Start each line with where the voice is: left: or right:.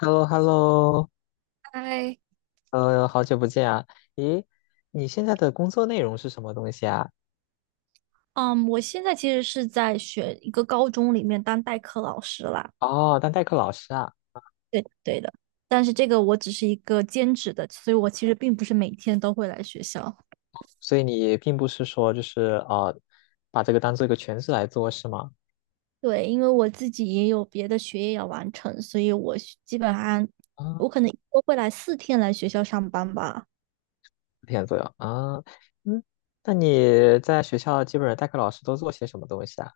left: h e l l o h e l l o
right: 哎，
left: 好久不见啊！咦，你现在的工作内容是什么东西啊？
right: 嗯，我现在其实是在学一个高中里面当代课老师啦。
left: 哦，当代课老师啊。
right: 对的对的，但是这个我只是一个兼职的，所以我其实并不是每天都会来学校。
left: 所以你并不是说就是把这个当做一个全职来做是吗？
right: 对，因为我自己也有别的学业要完成，所以我是基本上
left: 啊，
right: 我可能一周会来四天来学校上班吧。
left: 四天左右啊。嗯，那你在学校基本上代课老师都做些什么东西啊？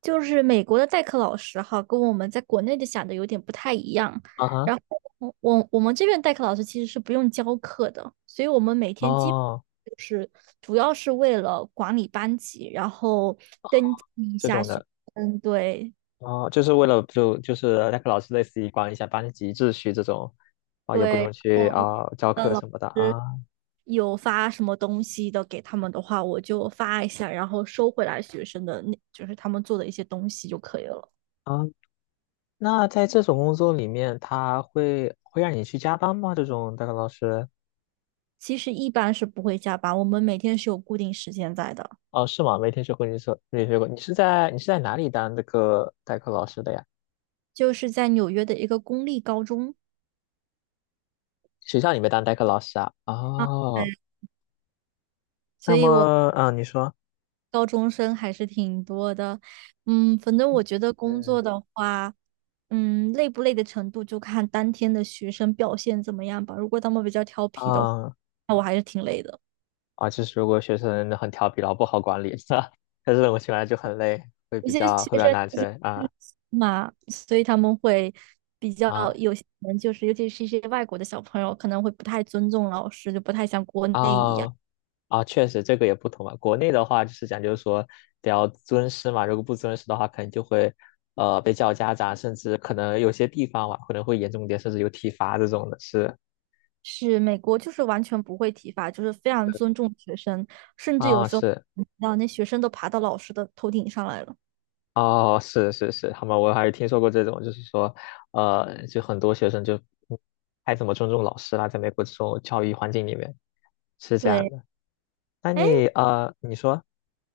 right: 就是美国的代课老师哈，跟我们在国内的想的有点不太一样。
left: 啊哈。
right: 然后我们这边代课老师其实是不用教课的，所以我们每天基本
left: 哦，
right: 就是主要是为了管理班级，然后登记一
left: 这
right: 下
left: 种
right: 学
left: 的。
right: 生，对
left: 哦，就是为了就是代课老师类似于管理一下班级秩序这种，啊、也不
right: 对，
left: 用
right: 然
left: 去
right: 后
left: 啊、教
right: 的
left: 课
right: 老
left: 什么的
right: 师
left: 啊
right: 有发什么东西的给他们的话，我就发一下，然后收回来学生的那就是他们做的一些东西就可以了。
left: 啊。那在这种工作里面，他会让你去加班吗？这种代课老师？
right: 其实一般是不会加班，我们每天是有固定时间在的。
left: 哦，是吗？没听说过你说没听说过，你是在哪里当这个代课老师的呀？
right: 就是在纽约的一个公立高中
left: 学校里面当代课老师啊？
right: 啊，
left: 哦，
right: 嗯，所
left: 那
right: 以我
left: 么你说
right: 高中生还是挺多的。反正我觉得工作
left: 嗯
right: 的话，累不累的程度就看当天的学生表现怎么样吧。如果他们比较调皮的话，
left: 啊，
right: 那我还是挺累的。
left: 就是如果学生很调皮，然后不好管理，是吧？但是我起来就很累，会
right: 有
left: 比
right: 些
left: 较
right: 学
left: 会比较
right: 生
left: 难
right: 就是
left: 追啊。
right: 嘛，所以他们会比较
left: 啊
right: 有些人就是，尤其是一些外国的小朋友，可能会不太尊重老师，就不太像国
left: 啊！
right: 内一样。
left: 哦啊，确实这个也不同嘛。国内的话就是讲究说得要尊师嘛，如果不尊师的话，可能就会被叫家长，甚至可能有些地方嘛，可能会严重一点，甚至有体罚这种的。是
right: 是美国就是完全不会体罚，就是非常尊重学生，甚至有
left: 啊，
right: 时候
left: 是
right: 让那学生都爬到老师的头顶上来了。
left: 哦，是是是，好吗？我还是听说过这种，就是说就很多学生就不太怎么尊重老师啦，在美国这种教育环境里面是这样
right: 对，
left: 的。那
right: 哎，
left: 你你说。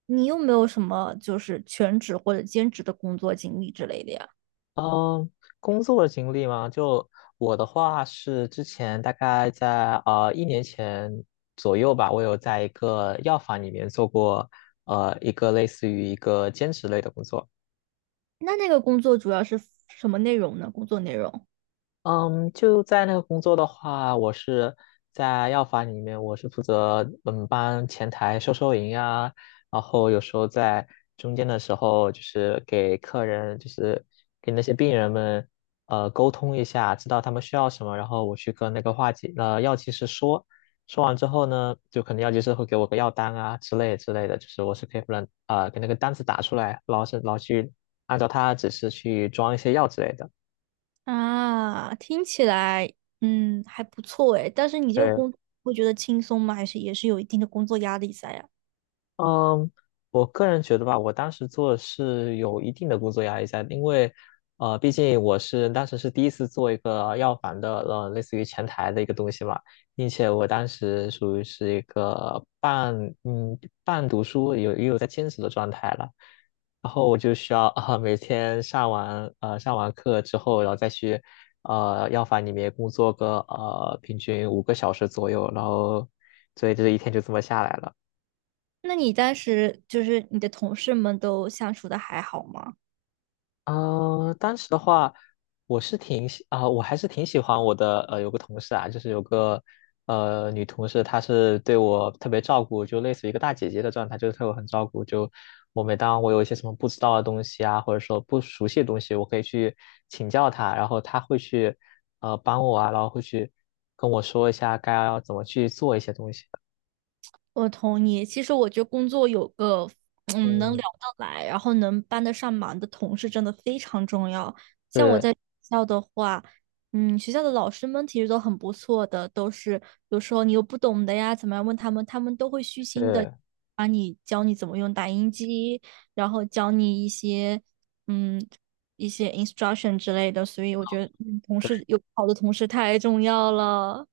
right: 你有没有什么就是全职或者兼职的工作经历之类的呀？
left: 嗯，工作的经历吗？就我的话是之前大概在一年前左右吧，我有在一个药房里面做过一个类似于一个兼职类的工作。
right: 那那个工作主要是什么内容呢？工作内容
left: 嗯，就在那个工作的话，我是在药房里面。我是负责班前台收银啊，然后有时候在中间的时候，就是给客人，就是给那些病人们沟通一下，知道他们需要什么，然后我去跟那个药剂师说。说完之后呢，就可能药剂师会给我个药单啊之类的，就是我是可以不能给那个单子打出来，然后去按照他的指示去装一些药之类的。
right: 啊，听起来还不错哎，但是你这个
left: 对。
right: 工作会觉得轻松吗？还是也是有一定的工作压力在呀？
left: 嗯，我个人觉得吧，我当时做的是有一定的工作压力在，因为毕竟我是当时是第一次做一个药房的类似于前台的一个东西嘛，并且我当时属于是一个半嗯半读书，也有在兼职的状态了。然后我就需要啊、每天上完课之后，然后再去药房里面工作个平均5个小时左右，然后所以这一天就这么下来了。
right: 那你当时就是你的同事们都相处的还好吗？
left: 当时的话，我还是挺喜欢我的有个同事啊，就是有个女同事，她是对我特别照顾，就类似于一个大姐姐的状态，就是对我很照顾。就我每当我有一些什么不知道的东西啊，或者说不熟悉的东西，我可以去请教她，然后她会去帮我啊，然后会去跟我说一下该要怎么去做一些东西。
right: 我同意。其实我觉得工作有个能
left: 嗯，
right: 聊得来，然后能帮得上忙的同事真的非常重要。像我
left: 是
right: 在学校的话，学校的老师们其实都很不错的，都是有时候你有不懂的呀，怎么样问他们，他们都会虚
left: 是。
right: 心的
left: 对。
right: 把你教你怎么用打印机，然后教你嗯一些 instruction 之类的。所以我觉得，同事有好的同事太重要了。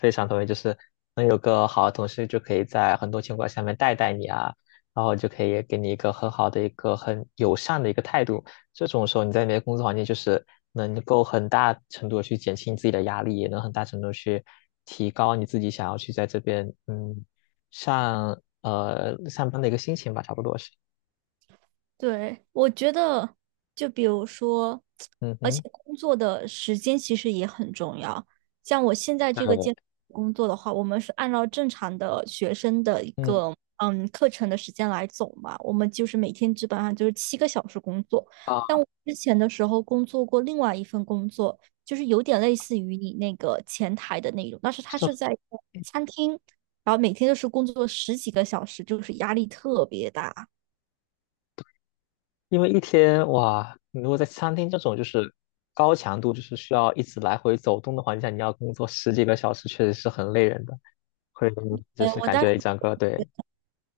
left: 非常同意，就是能有个好的同事，就可以在很多情况下面带带你啊，然后就可以给你一个很好的一个很友善的一个态度。这种时候你在你的工作环境就是能够很大程度地去减轻自己的压力，也能很大程度去提高你自己想要去在这边上班的一个心情吧，差不多是。
right: 对，我觉得，就比如说，
left: 嗯
right: 而且
left: 哼，
right: 工作的时间其实也很重要。像我现在这个兼
left: 对，
right: 段工作的话，我们是按照正常的学生的一
left: 嗯。
right: 个课程的时间来走嘛，我们就是每天基本上就是七个小时工作。
left: 啊，
right: 但我之前的时候工作过另外一份工作，就是有点类似于你那个前台的那种，但是它是在一个餐厅，然后每天就是工作十几个小时，就是压力特别大。
left: 因为一天哇，你如果在餐厅这种就是高强度，就是需要一直来回走动的环境下，你要工作十几个小时，确实是很累人的，会就
right: 哎，
left: 是
right: 我
left: 感
right: 当时。
left: 觉一整个。对，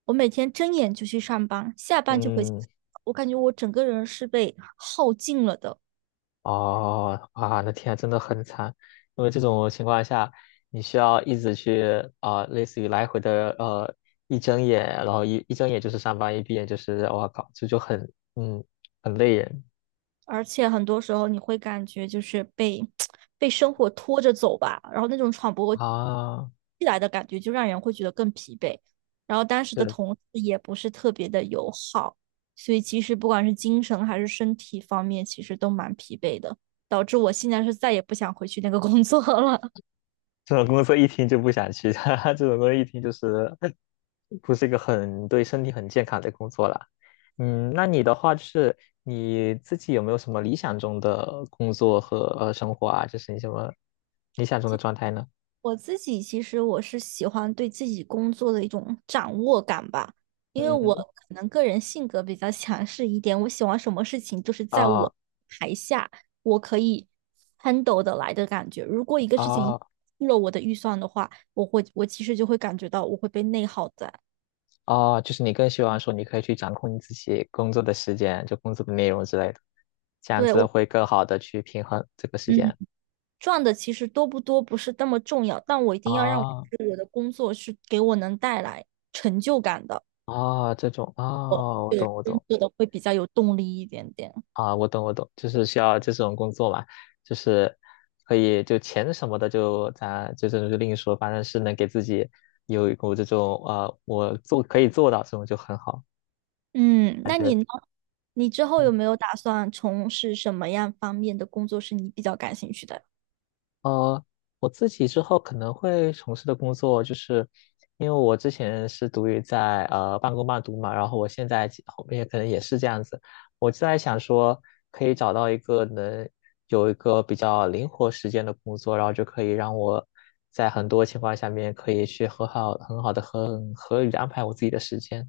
right: 我每天睁眼就去上班，下班就回家，
left: 嗯。
right: 我感觉我整个人是被耗尽了的，
left: 哦，啊，那天啊真的很惨，因为这种情况下，你需要一直去啊、类似于来回的一睁眼，然后一睁眼就是上班，一闭眼就是我靠，这就嗯很累人
right: 而且很多时候你会感觉就是被生活拖着走吧，然后那种喘不过气
left: 啊。
right: 来的感觉，就让人会觉得更疲惫。然后当时的
left: 对。
right: 同事也不是特别的友好，所以其实不管是精神还是身体方面，其实都蛮疲惫的，导致我现在是再也不想回去那个工作了。
left: 这种工作一听就不想去，哈哈！这种工作一听就是不是一个很对身体很健康的工作啦。嗯，那你的话就是你自己有没有什么理想中的工作和生活啊？就是你什么理想中的状态呢？
right: 我自己其实我是喜欢对自己工作的一种掌握感吧，因为
left: 嗯
right: 我
left: 哼。
right: 可能个人性格比较 强势一点，我喜欢什么事情就是在
left: 啊
right: 我台下我可以 handle 的来的感觉。如果一个事情
left: 啊
right: 超了我的预算的话，我其实就会感觉到我会被内耗在。
left: 啊，就是你更希望说你可以去掌控你自己工作的时间，就工作的内容之类的，这样
right: 对
left: 子
right: 我，
left: 会更好的去平衡这个时
right: 嗯，
left: 间。
right: 赚的其实多不多不是那么重要，但我一定要让我觉
left: 啊
right: 得我的工作是给我能带来成就感的，
left: 啊，这种啊，我
right: 对
left: 懂我
right: 工
left: 懂。
right: 作的会比较有动力一点点。
left: 啊，我懂我懂，就是需要这种工作嘛，就是可以就钱什么的就咱就这种就另说，反正是能给自己有一股这种啊，我做可以做到这种就很好
right: 嗯，
left: 感
right: 那你
left: 觉。
right: 呢？你之后有
left: 嗯
right: 没有打算从事什么样方面的工作是你比较感兴趣的？
left: 呃，我自己之后可能会从事的工作，就是因为我之前是读于在半工半读嘛，然后我现在其后面可能也是这样子，我就在想说，可以找到一个能有一个比较灵活时间的工作，然后就可以让我在很多情况下面可以去很好很好的很合理的安排我自己的时间，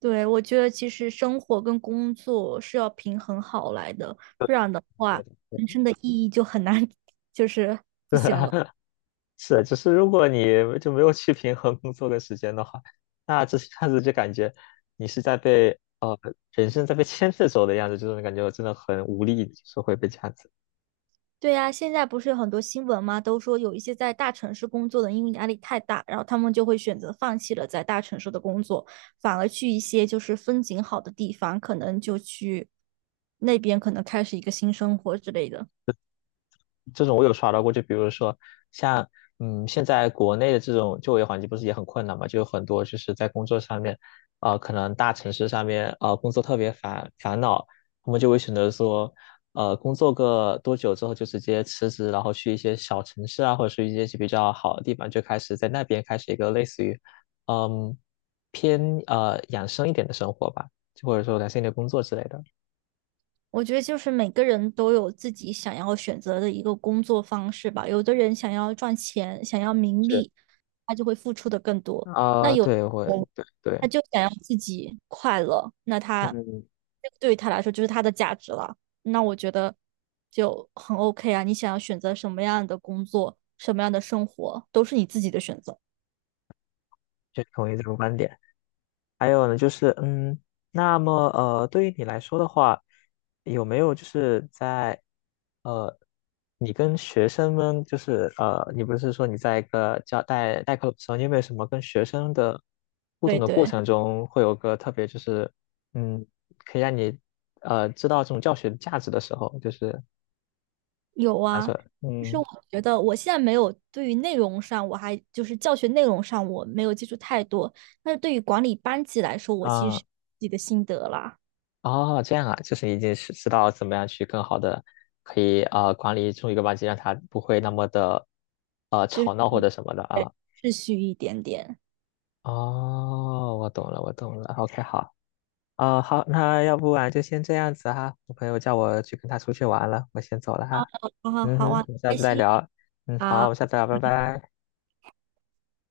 right: 对，我觉得其实生活跟工作是要平衡好来的，不然的
left: 你觉
right: 话，
left: 得？
right: 人生的意义就很难。就是，
left: 是，只是如果你就没有去平衡工作的时间的话，那这下子就感觉你是在被人生在被牵着走的样子，就是感觉我真的很无力，就是会被这样子。
right: 对呀，现在不是有很多新闻嘛，都说有一些在大城市工作的，因为压力太大，然后他们就会选择放弃了在大城市的工作，反而去一些就是风景好的地方，可能就去那边可能开始一个新生活之类的。
left: 这种我有刷到过。就比如说像嗯，现在国内的这种就业环境不是也很困难嘛，就有很多就是在工作上面，啊、可能大城市上面啊、工作特别烦恼，他们就会选择说工作个多久之后就直接辞职，然后去一些小城市啊，或者是一些比较好的地方，就开始在那边开始一个类似于嗯偏养生一点的生活吧，就或者说养生一点的工作之类的。
right: 我觉得就是每个人都有自己想要选择的一个工作方式吧。有的人想要赚钱，想要名
left: 是，
right: 利，他就会付出的更多。
left: 嗯啊、
right: 那有的
left: 对，会，
right: 人
left: 对
right: 他
left: 对，
right: 就想要自己快乐，那他
left: 嗯。
right: 这个对于他来说就是他的价值了。那我觉得就很 OK 啊。你想要选择什么样的工作，什么样的生活，都是你自己的选择。
left: 就同意这种观点。还有呢，就是嗯，那么对于你来说的话，有没有就是在呃，你跟学生们就是你不是说你在一个教代课的时候，你有没有什么跟学生的互
right: 对
left: 动的过
right: 对。
left: 程中，会有个特别就是嗯，可以让你知道这种教学的价值的时候，就是
right: 有
left: 假
right: 啊，
left: 设
right: 其实我觉得我现在没有对于内容上，我还就是教学内容上我没有接触太多，但是对于管理班级来说，我其实
left: 啊。
right: 是自己的心得啦，
left: 哦，这样啊，就是你已经是知道怎么样去更好的可以啊管理住一个班级，让他不会那么的
right: 就
left: 吵
right: 是
left: 闹或者什么的
right: 对
left: 啊。
right: 秩序一点点。
left: 哦，我懂了，我懂了。OK，好。啊、好，那要不然就先这样子哈。我朋友叫我去跟他出去玩了，我先走了哈。
right: 好好
left: 嗯
right: 好
left: 哼，
right: 啊，
left: 我们下
right: 开
left: 次再
right: 心
left: 聊。嗯，好，我
right: 啊。
left: 们下次聊，拜拜。